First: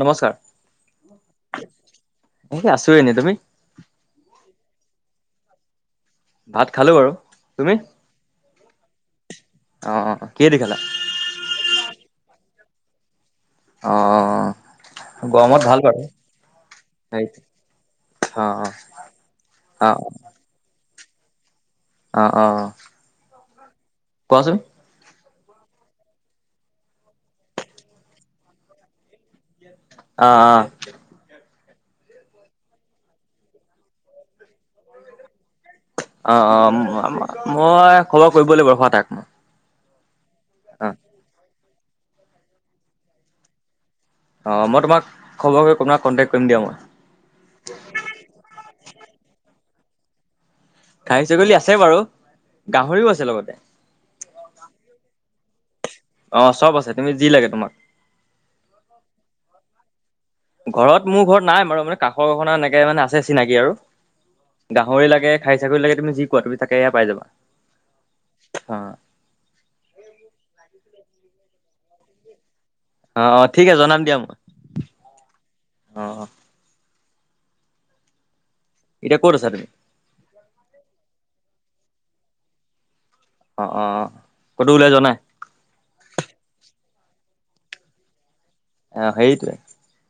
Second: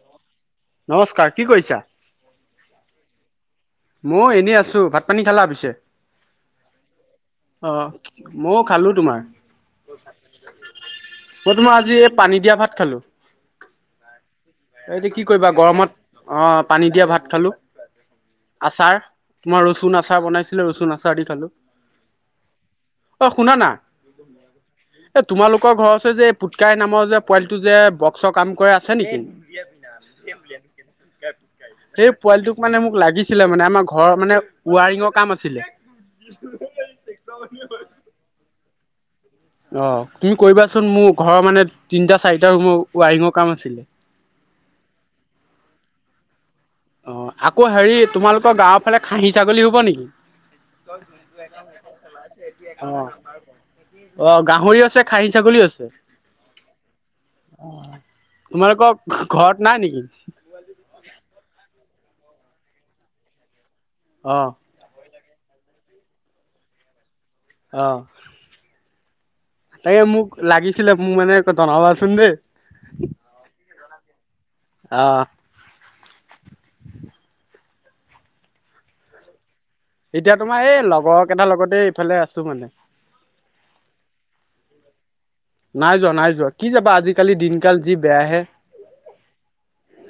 নমস্কাৰ। নমস্কাৰ কি কৰিছা? এই আছো এনেই তুমি মই এনেই আছো ভাত পানী খালা পিছে। ভাত খালো বাৰু তুমি? মইও খালো তোমাৰ। অ কিহেদি খালা মই তোমাৰ আজি এই পানী দিয়া ভাত খালোঁ‌। অ এতিয়া কি কৰিবা? ভাল বাৰু গৰমত অ' পানী দিয়া হেৰি ভাত খালো। অ' আচাৰ তোমাৰ অ ৰচুন আচাৰ বনাইছিলে। ৰচুন আচাৰ দি খালো। অ' অ' অ' অ' শুনা না। কোৱাচোন এ তোমালোকৰ ঘৰ হৈছে যে এই পুটকাই নামৰ যে পোৱালিটো যে বক্সৰ কাম কৰে আছে নেকি? অ' অ' সেই পোৱালিটোক মানে মোক লাগিছিলে মানে আমাৰ ঘৰৰ মানে ৱাৰিঙৰ কাম আছে। অ' অ' মই খবৰ কৰিব লাগিবৰ হোৱা তাক মই অ' তুমি কৰিবাচোন মোৰ ঘৰৰ মানে তিনটা চাৰিটা ৰুমৰ ৱাইৰিঙৰ কাম আছিলে। অ' মই তোমাক খবৰ গ তোমাক কটেক অ' আকৌ হেৰি তোমালোকৰ গাঁৱৰ ফালে খাহী ছাগলী হব নেকি? খাহী ছাগলী আছে বাৰু গাহৰিও আছে লগতে অ' গাহৰি আছে খাই ছাগলি আছে অ চব আছে তুমি যি লাগে তোমাক তোমালোকৰ ঘৰত। নাই নেকি? ঘৰত মোৰ ঘৰত নাই বাৰু মানে কাষৰ ঘখনা এনেকে মানে আছে চিনাকি আৰু। অ গাহৰি লাগে খাই চাকৰি লাগে তুমি যি কোৱা তুমি তাকে সয়া পাই যাবা। আহ অ তাকে মোক লাগিছিলে মোক মানে জনাবাচোন দেই। অ' অ' ঠিক আছে জনাম দিয়া মই অ অ' অ' এতিয়া ক'ত আছা? এতিয়া তোমাৰ এই লগৰক এটাৰ লগতে ইফালে আছো মানে। অ অ ক'তো ওলাই যোৱা নাই নাই যোৱা, নাই যোৱা কি যাবা আজি কালি দিনকাল যি বেয়াহে। আহ সেইটোৱে।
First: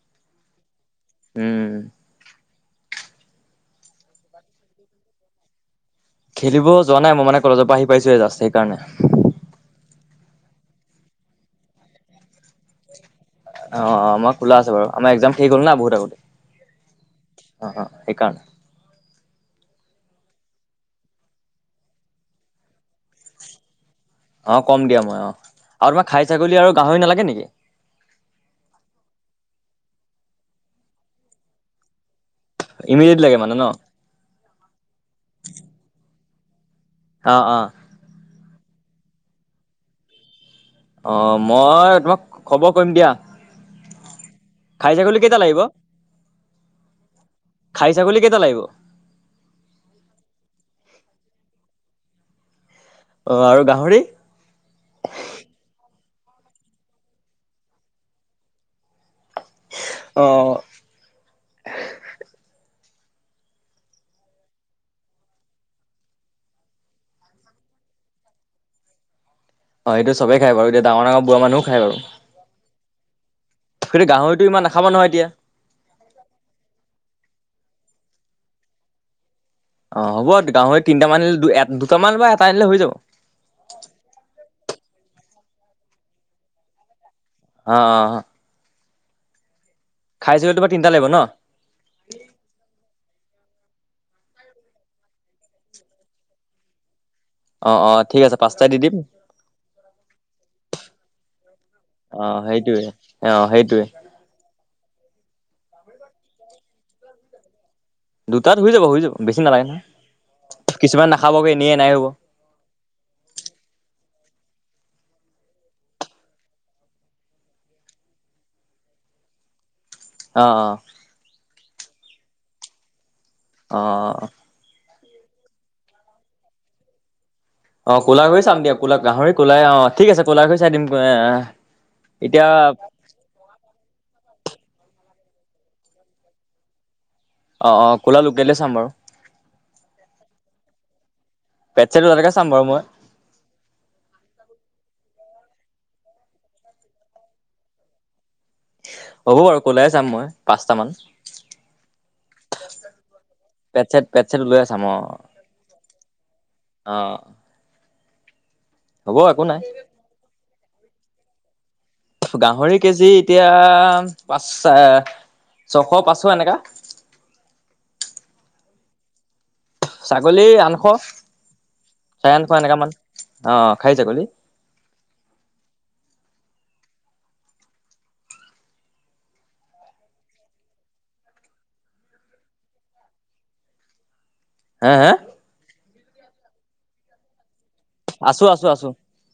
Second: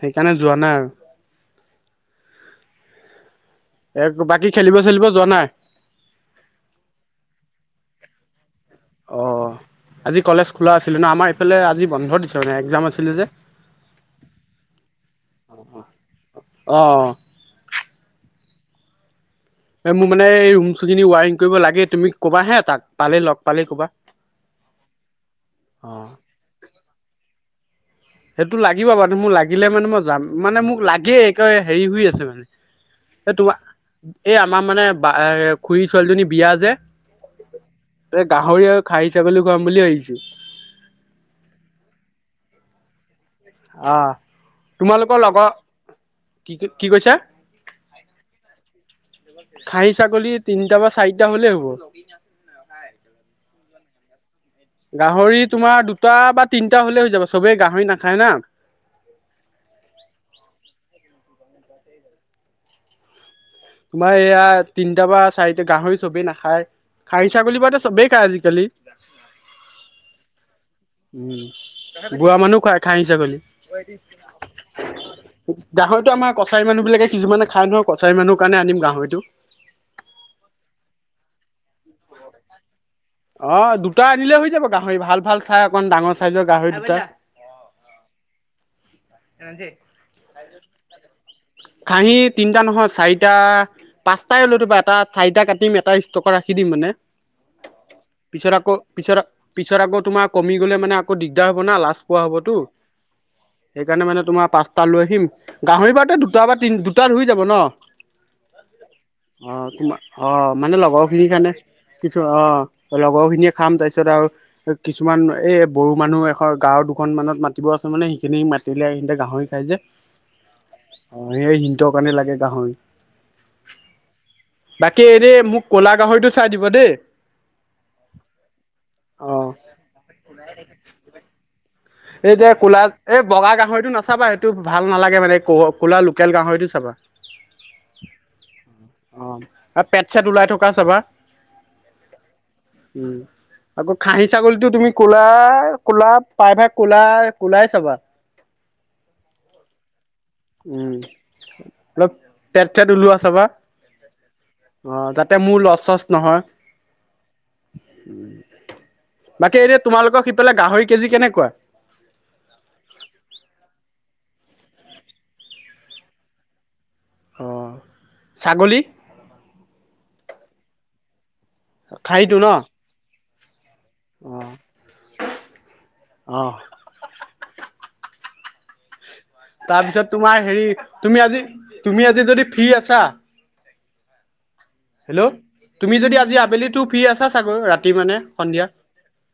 সেইকাৰণে যোৱা নাই আৰু। উম। এ বাকী খেলিব চেলিব যোৱা নাই। খেলিব যোৱা নাই মই মানে কলেজৰ পৰা আহি পাইছো জাষ্ট সেইকাৰণে। অ আজি কলেজ খোলাছিলে ন আমাৰফালে আজি বন্ধ দি একাম আছিল। অঁ অঁ আমাৰ খোলা আছে বাৰু আমাৰ একজাম ঠিক হ'ল না বহুত অ আগতে। অঁ অঁ সেই কাৰণ। মোৰ মানে এই ৰুম খিনি ৱাইৰিং কৰিব লাগে তুমি ক'বা হে তাক পালে লগ পালে কবা। অঁ কম দিয়া মই অ অ আৰু তোমাৰ খাই ছাগলী আৰু গাহৰি নালাগে নেকি? সেইটো লাগিব মাৰুে মোক লাগিলে মানে মই যাম মানে মোক লাগে একে হেৰি হৈ আছে মানে। ইমিডিয়েট এ লাগে মানে তোমাৰ ন এই আমাৰ মানে বা খুৰী ছোৱালীজনী বিয়া যে। অঁ অঁ এ গাহৰি আৰু খাহি ছাগলী খাম বুলি ভাবিছোঁ। অঁ মই তোমাক খবৰ কৰিম দিয়া। অঁ খাহী ছাগলী তোমালোকৰ কেইটা লগৰ। লাগিব কি কি কৈছা? খাহী ছাগলী কেইটা লাগিব খাহী ছাগলী তিনিটা বা চাৰিটা হলে হ'ব। অ আৰু গাহৰি গাহৰি তোমাৰ দুটা বা তিনটা হলে হৈ যাব চবেই গাহৰি নাখায় না। অঁ। তোমাৰ এইয়া তিনটা বা চাৰিটা গাহৰি চবি নাখায়। খাই ছাগলী বা ত চবেই খাই আজিকালি। অঁ সেইটো চবেই খাই বাৰু। এতিয়া ডাঙৰ ডাঙৰ বুঢ়া উম, মানুহো খাই বাৰু। বুঢ়া মানুহ খায় খাহী ছাগলী। সেটো গাহৰিটো। ইমান নাখাব নহয় এতিয়া। গাহৰিতো আমাৰ কছাৰী মানু্হ বিলাকে কিছুমানে খাই নহয়। কছাৰী মানুহৰ কাৰণে আনিম গাহৰিটো। অঁ হ'ব গাহৰি তিনটা মান দু এটা। আনিলে হৈ যাব অঁ দুটা আনিলে হৈ যাব গা গাহৰি ভাল ভাল চাই অকন ডাঙৰ চাইজৰ গাহৰি দুটা। অঁ অঁ। তিনিটা লাগিব ন খাহি তিনটা নহয় চাৰিটা। এতিয়া পাঁচটাই নটো বা এটা চাৰিটাই এটা ষ্টকত ৰাখি দিম মানে। অঁ অঁ। পিছত আকৌ পিছত পিছত আকৌ তোমাৰ কমি গলে মানে আকৌ দিগদাৰ হব না, লাজ পোৱা অ হবতো। সেইটোৱে অ সেইটোৱে সেইকাৰণে মানে তোমাৰ পাঁচটা লৈ আহিম। গাহৰি বাৰুতে দুটা বা তিন দুটা ধুই যাব ন। দুটাত হৈ যাব হৈ যাব বেছি নালাগে অঁ নহয় তোমাৰ অঁ, মানে লগৰ কিছুমান খিনিৰ নাখাবগৈ কাৰণে। এনেই এনাই হ'ব অ কিছু অঁ লগৰ খিনিয়ে খাম। তাৰপিছত আওঁ কিছুমান এই বড়ো মানুহ এঘৰ, গাঁৱৰ দুখন মানত মাতিব আছে মানে সেইখিনি মাতিলে এইখিনিতে গা। গাহৰি খাই যে। অঁ সেই সিটৰ কাৰণে লাগে গাহৰি। অঁ। বাকী এ দে মোক ক'লা গাহৰিটো চাই দিব দেই। অঁ ক'লা গাহৰি চাম দিয়া। ক'লা গাহৰি অ ক'লাই অঁ। ঠিক আছে ক'লা গাহৈ চাই দিম। এহ এ। এ যে কোলা এই বগা গাহৰিটো নাচাবা সেইটো। ভাল নালাগে মানে কোলা লোকেল গাহৰিটো চাবা। অ অ ক'লা লোকেলে চাম বাৰু অঁ পেট চেট ওলাই থকা চাবা। পেট চেট ওলালেকে চাম বাৰু মই উম। আকৌ খাহী ছাগলীটো তুমি কলা। ৰ ক'লা পায়ভাগ কোলাৰ কোলাই চাবা। হ'ব বাৰু ক'লাই চাম মই পাঁচটামান উম। পেট চেট ওলোৱা চাবা। পেট চেট পেট চেট ওলাই অঁ যাতে মোৰ লচ চচ নহয়। অঁ। ওম। বাকী এতিয়া তোমালোকক সিফালে গাহৰি কেজি কেনেকুৱা? গাহৰি কেজি এতিয়া পাঁচ চে ছশ পাঁচশ এনেকা। অহ, ছাগলী? ছাগলী আঠশ, চাৰে আঠশ এনেকামান অ',। খাহী ছাগলী অহ - অহ। তাৰপিছত তোমাৰ হেৰি তুমি আজি তুমি আজি যদি ফ্ৰী আছা হে হে হেল্ল', তুমি যদি আজি আবেলিটো ফ্ৰী আছা চাগৈ? ৰাত ৰাতি মানে আছো সন্ধিয়া? আছো আছো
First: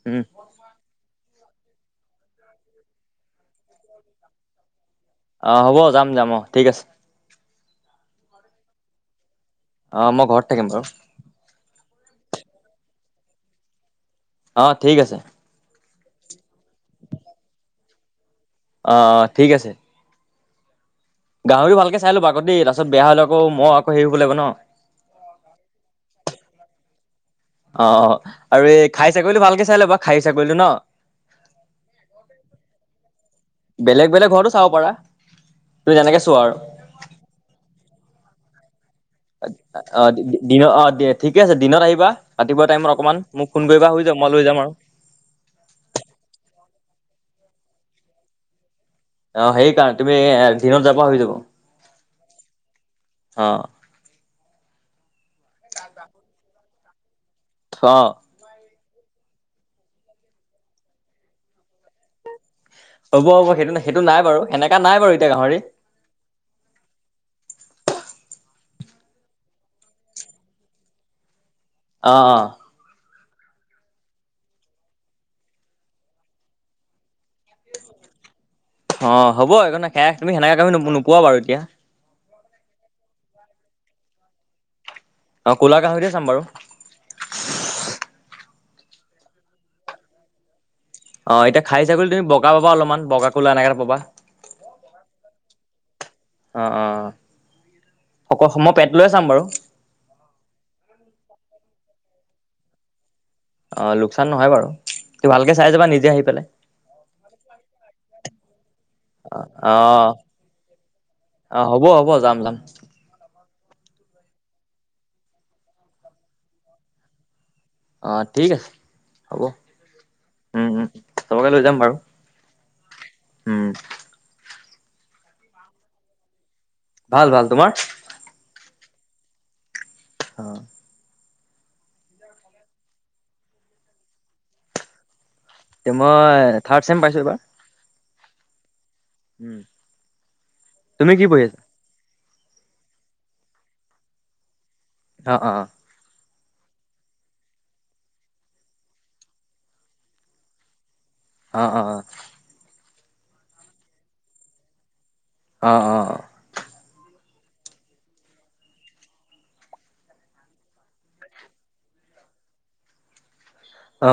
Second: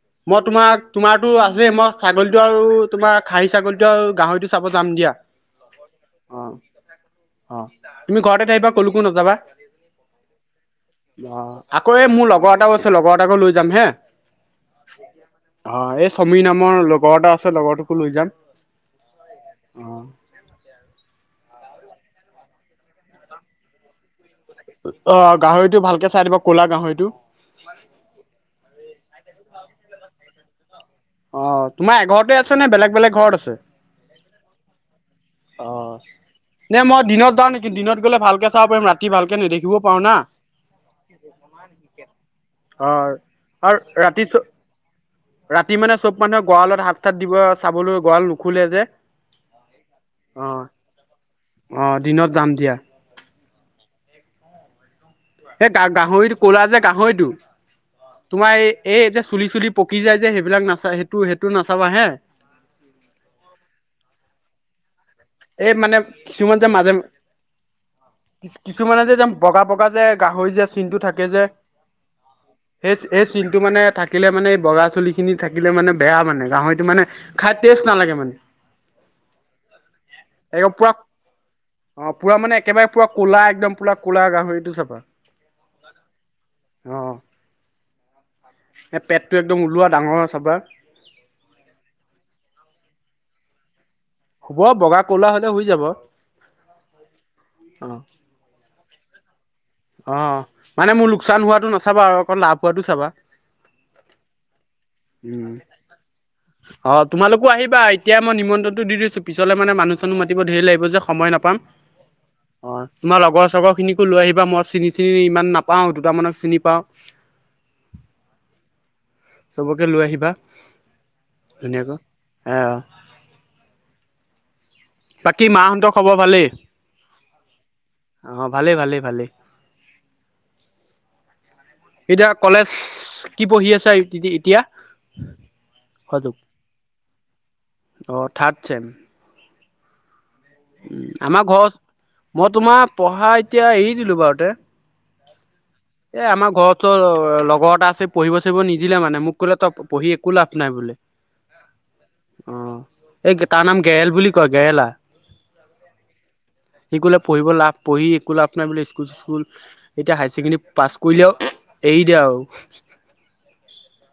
উম মই তোমাক তোমাৰ টো আছে মই ছাগলীটো আৰু তোমাৰ খাহী ছাগলী টো আৰু গাহৰিটো চাব যাম দিয়া অহ, হ'ব যাম -যাম অহ ঠিক আছে। অহ, তুমি ঘৰতে থাকিবা ক'লৈকো নাযাবা। অহ, মই ঘৰত থাকিম বাৰু। অইয়ে, মোৰ লগৰ এটাও আছে লগৰ এটাকো লৈ যাম হে। অ ঠিক আছে অহ এইচ সমীৰ নামৰ লগৰ এটা আছে লগৰটোকো লৈ যাম। অ', - অ', ঠিক আছে। [inaudible] গাহৰি ভালকে চাই লবা আকৌ দেই তাৰপাছত বেয়া হ'লে আকৌ মই আকৌ হেৰি হ'ব লাগিব ন'। অহ, গাহৰিটো ভালকে চাই দিব ক'লা গাহৰিটো। অ', আৰু এই খাহী ছাগলীটো ভালকে চাই ল'বা খাহী ছাগলীটো ন'? অহ, তোমাৰ এঘৰতে আছে নে বেলেগ বেলেগ ঘৰত আছে? বেলেগ বেলেগ ঘৰতো চাব পাৰা তুমি অহ, যেনেকে চোৱা আৰু নে মই দিনত যাওঁ নেকি দিনত গ'লে ভালকে চাব পাৰিম ৰাতি ভালকে নেদেখিবও পাৰো অহ, না দিনত অহ ঠিকে আছে দিনত আহিবা ৰাতিপুৱা অ টাইমত অকমান মোক ফোন আৰু কৰিবা হৈ যাব। ৰাতি চ মই লৈ যাম আৰু। ৰাতি মানে চব মানুহে গঁৰালত হাত -চাত দিব চাবলৈ গঁৰা়ল নুখুলে যে। অহ, সেইকাৰণে তুমি অ দিনত যাবা হৈ যাব। অ দিনত যাম দিয়া। অহ এই গাহৰিটো ক'লা যে গাহৰিটো অ তোমাৰ এই এই- এই যে চুলি- চুলি পকি যায় যে সেইবিলাক নাচা সেইটো -সেইটো নাচাবা হে। হ'ব -হ'ব, সেইটো -সেইটো নাই বাৰু এনেকা নাই বাৰু। এতিয়া গাহৰি এই মানে কিছুমান যে মাজে কিছুমানে যে বগা -বগা যে গাহৰি যে চিনটো থাকে যে আহ - হ এই চিনটো মানে থাকিলে মানে এই বগা চুলি খিনি থাকিলে মানে বেয়া মানে গাহৰিটো মানে খাই টেষ্ট নালাগে। মানে অহ, হ'ব একোনাই সেয়া তুমি সেনেকাে একদম পুৰা তুমি নোকোৱা বাৰু এতিয়া। অ পুৰা মানে একেবাৰে পুৰা ক'লা একদম পুৰা ক'লা গাহৰিটো চাবা। অ', ক'লা গাহৰিটোয়ে চাম বাৰু। এ' পেটটো একদম ওলোৱা ডাঙৰ চাবা। অ', এতিয়া খাহি ছাগলী তুমি বগা পাবা অলপমান বগা কোলা এনেকা পাবা। তে হৈ যাব। অ', - অ', অকল মই পেট লৈ চাম বাৰু। অহ, মানে মোৰ লোকচান হোৱাটো নাচাবা আৰু অকন লাভ হোৱাটো চাবা। অ লোকচান নহয় বাৰু তুমি ভালকে উম, চাই যাবা নিজে আহি পেলাই অহ তোমালোকো আহিবা এতিয়াই মই নিমন্ত্ৰণ দি দিছো পিছলে মানে অ মানুহ চানোহ মাতিব ধেই লাগিব যে সময় নাপাম অ হ'ব হ'ব যাম যাম অহ তোমাৰ লগৰ লগৰ খিনিকো লৈ আহিবা মই চিনি -চিনি ইমান নাপাওঁ দুটামানক চিনি পাওঁ। অ ঠিক আছে হ'ব চবকে লৈ আহিবা উম উম চবকে লৈ যাম বাৰু ধুনীয়াকৈ। এয় উম বাকী মাহঁতৰ খবৰ ভালেই? ভাল ভাল তোমাৰ। ভালে ভালে ভালে [inaudible] এতিয়া কলেজ কি পঢ়ি আছা ইতিয়া। তে মই থাৰ্ড ছেম পাইছো এইবাৰ। অ থাৰ্ড ছেম। তুমি কি আমাৰ পঢ়ি - ঘৰ মই তোমাৰ পঢ়া এতিয়া এৰি দিলো বাৰুতে। অ অ অ এ আমাৰ ঘৰতো লগৰ এটা আছে পঢ়িব চঢ়িব নিদিলে মানে মোক কলে তই পঢ়ি একো লাভ নাই বোলে। অ অ অ অ এই তাৰ নাম গেৰেল বুলি কয় গেৰেলা। অ অ সি ক'লে পঢ়িব লাভ পঢ়ি একো লাভ নাই বুলি স্কুল চিস্কুল এতিয়া হায়াৰ ছেকেণ্ডেৰী- পাছ কৰিলে আও এৰি দে আও। অ।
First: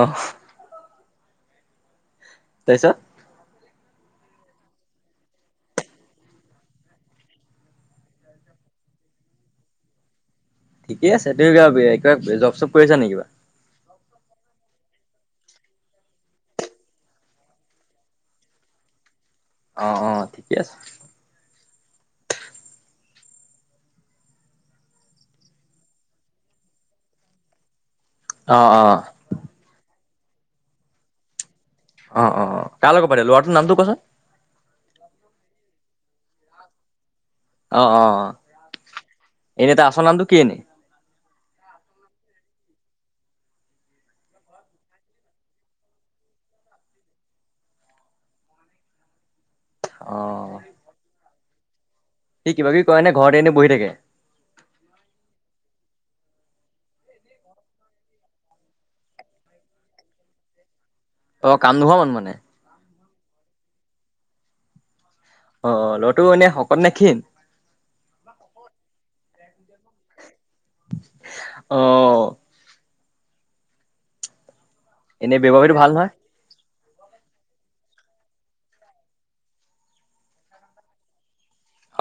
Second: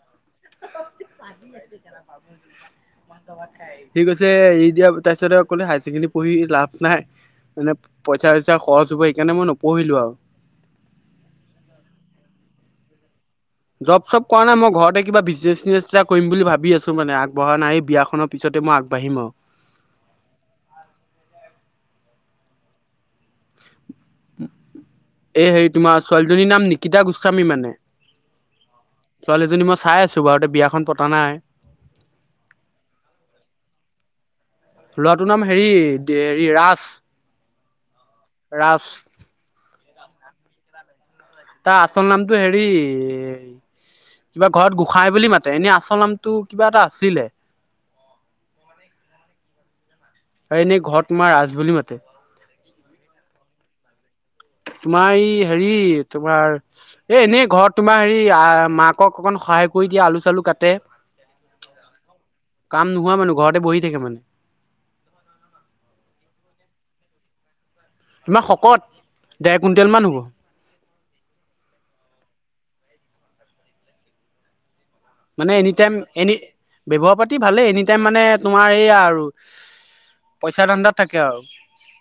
কাজি আছে কেলা। তাইচত সি কৈছে এৰি দিয়া তাপিছত কলে হায়াৰ ছেকেণ্ডৰী পঢ়ি লাভ নাই। মানে পইচা চইচা খৰচ হব সেইকাৰণে মই নপঢ়িলো আও। ঠিকেই আছে তুমি কিবা কিবা জব চব কৰিছা নে কিবা? জব চব কৰা নাই মই ঘৰতে কিবা বিজনেচ চনে এটা কৰিম বুলি ভাবি আছো মানে আগবঢ়া নাই এই বিয়াখনৰ পিছতে মই আগবাঢ়িম আও। অ অ ঠিকে আছে। এই হেৰি তোমাৰ ছোৱালীজনীৰ নাম নিকিতা গোস্বামী মানে। অ', অ', ছোৱালীজনী মই চাই আছো বাৰুতে বিয়াখন পতা নাই। অ অ অ কাৰ লগত পাতে লৰাটোৰ নামটো কোৱাচোন। লৰাটোৰ নাম হেৰি হেৰি ৰাজ। অ অ ৰাজ এনে তা আচল নামটো কি এনেই। ত আচল নামটো হেৰি কিবা ঘৰত গোঁসাই বুলি মাতে এনে আচল নামটো কিবা এটা আছিলে। অ', এনেই ঘৰত তোমাৰ ৰাজ বুলি মাতে। সি কিবা কিবি কয় নে ঘৰতে এনে বহি থাকে। তোমাৰ এই হেৰি তোমাৰ এ এনে ঘৰত তোমাৰ হেৰি মাকক অকন হা- সহাই কৰি দিয়া আলু চালু কাটে। অ কাম নোহোৱা মানুহ মানে সোৱা মানুহ ঘৰতে বহি থাকে মানে। অ ল'ৰাটো এনে শকত নে ক্ষীণ। তোমাৰ শকত ডেৰ কুইণ্টেল মান হ'ব। আহ। এনে মানে ব্যৱহাৰ পাতি ভাল এনিটাইম নহয়? এ ব্যৱহাৰ পাতি ভালেই এনি টাইম মানে তোমাৰ এইয়া আৰু পইচা ধাণ্ডাত থাকে আৰু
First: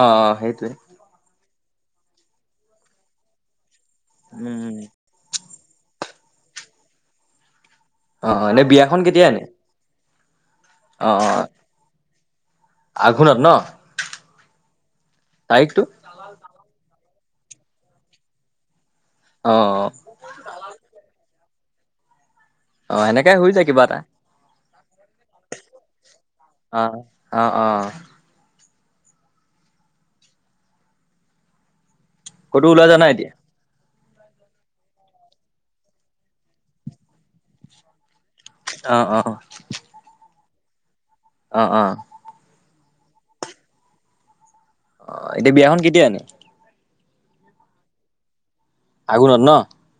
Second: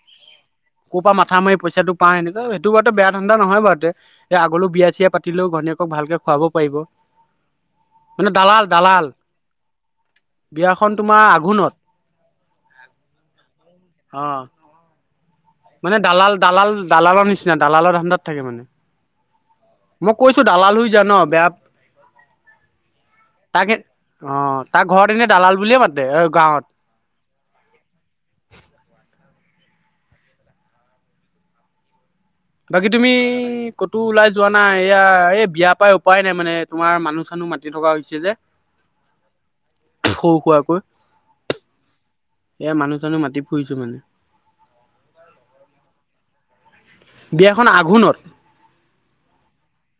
অ সেইটোৱে। ক'ৰ পৰা মাথা মাৰি পইচাটো পা এনে ত সেইটো বাৰু বেয়া ধাণ্ডা নহয় বাতদে আগলৈ উম, বিয়া চিয়া পাতিলেও ঘনী- ভালকে খুৱাব পাৰিব মানে অ', অ এনে দালাল বিয়াখন দালাল। কেতিয়া এনে? বিয়াখন অ', তোমাৰ অ', আঘোণত। আঘোণত ন। অ তাৰিখটো? মানে দালাল দালাল দালালৰ নিচিনা দালালৰ ধাণ্ডাত থাকে মানে। অ', মই কৈছো দালাল হৈ যা ন বেয়া। অ' এনেকাই শ যায় তাকে কিবা এটা। অ তাৰ ঘৰত এনে দালাল বুলিয়ে মাতে অ' অ', অ', অ', গাঁৱত। ক'তো বাকি ওলাই যোৱা তুমি। নাই এতিয়া? ক'তো ওলাই যোৱা নাই। এয়া এই বিয়া পাই উপায় নাই মানে তোমাৰ মানুহ চানুহ মাতি থকা হৈছে যে। আহ অ'। খৌ খোৱাকৈ অ' অ' এ মানুহ চানুহ মাতি ফুৰিছো মানে। অ' এতিয়া বিয়াখন কেতিয়া এনেই। বিয়াখন আঘোণত। আগুনত ন।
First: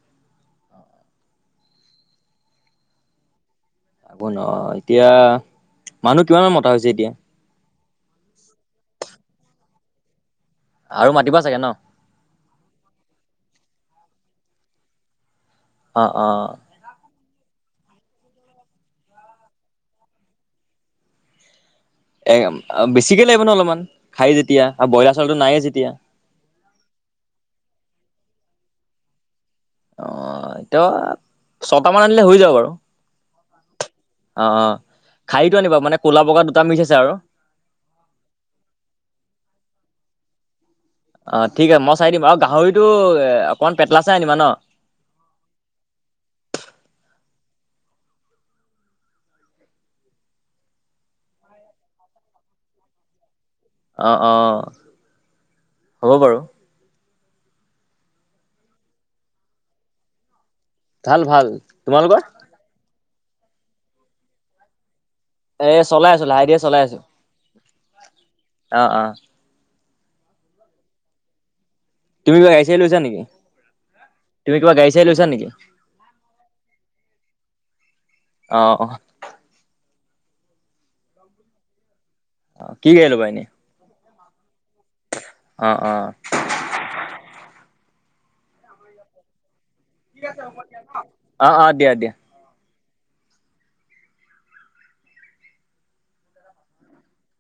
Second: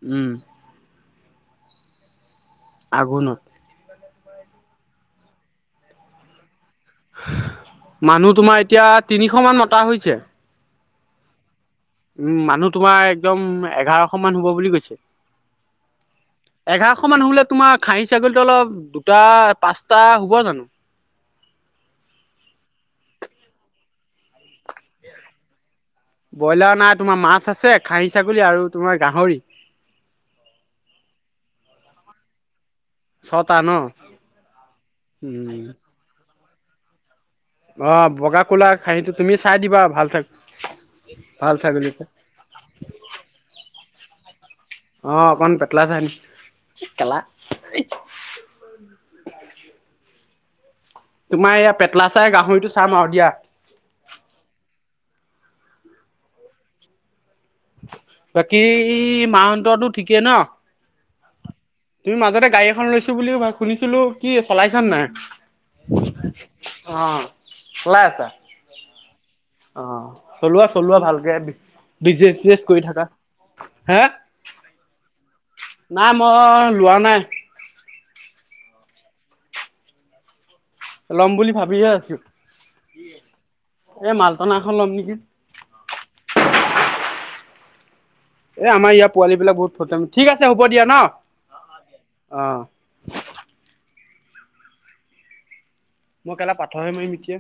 উম উম। আগোনত। আকৌ ন এতিয়া মানুহ কিমান মান মতা হৈছে এতিয়া। মানুহ তোমাৰ এতিয়া তিনিশ মান মতা হৈছে। আৰু মাতিবা চাগে ন। উম মানুহ তোমাৰ একদম এঘাৰশ মান হ'ব বুলি কৈছে। অ', অ', এঘাৰশ মান হ'লে তোমাৰ। খাহী ছাগলীটো অলপ দুটা পাঁচটা হ'ব জানো। এ বেছিকে লাগিব ন অলপমান। খাই যেতিয়া আৰু ব্ৰইলাৰ চাউলটো নাইয়ে যেতিয়া ব্ৰইলাৰ নাই। তোমাৰ মাছ আছে খাইি ছাগলী আৰু তোমাৰ গাহৰি। অ' এতিয়া ছয়টা মান আনিলে হৈ যাব বাৰু ছটা ন? অ' অ' খাহিতো উম, আনিবা। মানে ক'লা বগা দুটা মিচ আছে আৰু অ' বগা কোলা খাহীটো তুমি চাই দিবা ভাল চে অ' ঠিক আছে মই চাই দিম আৰু গাহৰিটো অকণমান পেটলা ছাই আনিবা। ন অ' অকণ পেটলা চাই পিনি কেলা [unintelligible] তোমাৰ এইয়া পেটলা চাই গাহৰিটো চাম আৰু দিয়া। অ' অ' হ'ব বাৰু বাকী মাহহতঁৰটো ঠিকেই ন ভাল ভাল। তুমি তোমালোকৰ? মাজতে গাড়ী এখন লৈছো বুলি। শুনিছিলো কি চলাইচানে নাই। এ চলাই আছো লাহে ধীৰে চলাই আছো। অ' চলাই আছা। অ', অ'। অ' চলোৱা চলোৱা ভালকে তুমি কিবা গাড়ী বিজনেজ চাড়ী কৰি লৈছা থকা নেকি? হা তুমি কিবা গাড়ী চাড়ী লৈছা নেকি? নাই মই লোৱা নাই। আহ অ' ল'ম বুলি ভাবিহে আছোঁ। অ' কি গাড়ী আনিবা এনে এ মালটনা এখন ল'ম নেকি? আহ অ' এ আমাৰ ইয়াৰ পোৱালী বিলাক বহুত থটং ঠিক আছে হ'ব দিয়া অ', অ', দিয়া দিয়া। ন অ' মই কেলা পাঠৰহে মাৰিম এতিয়া।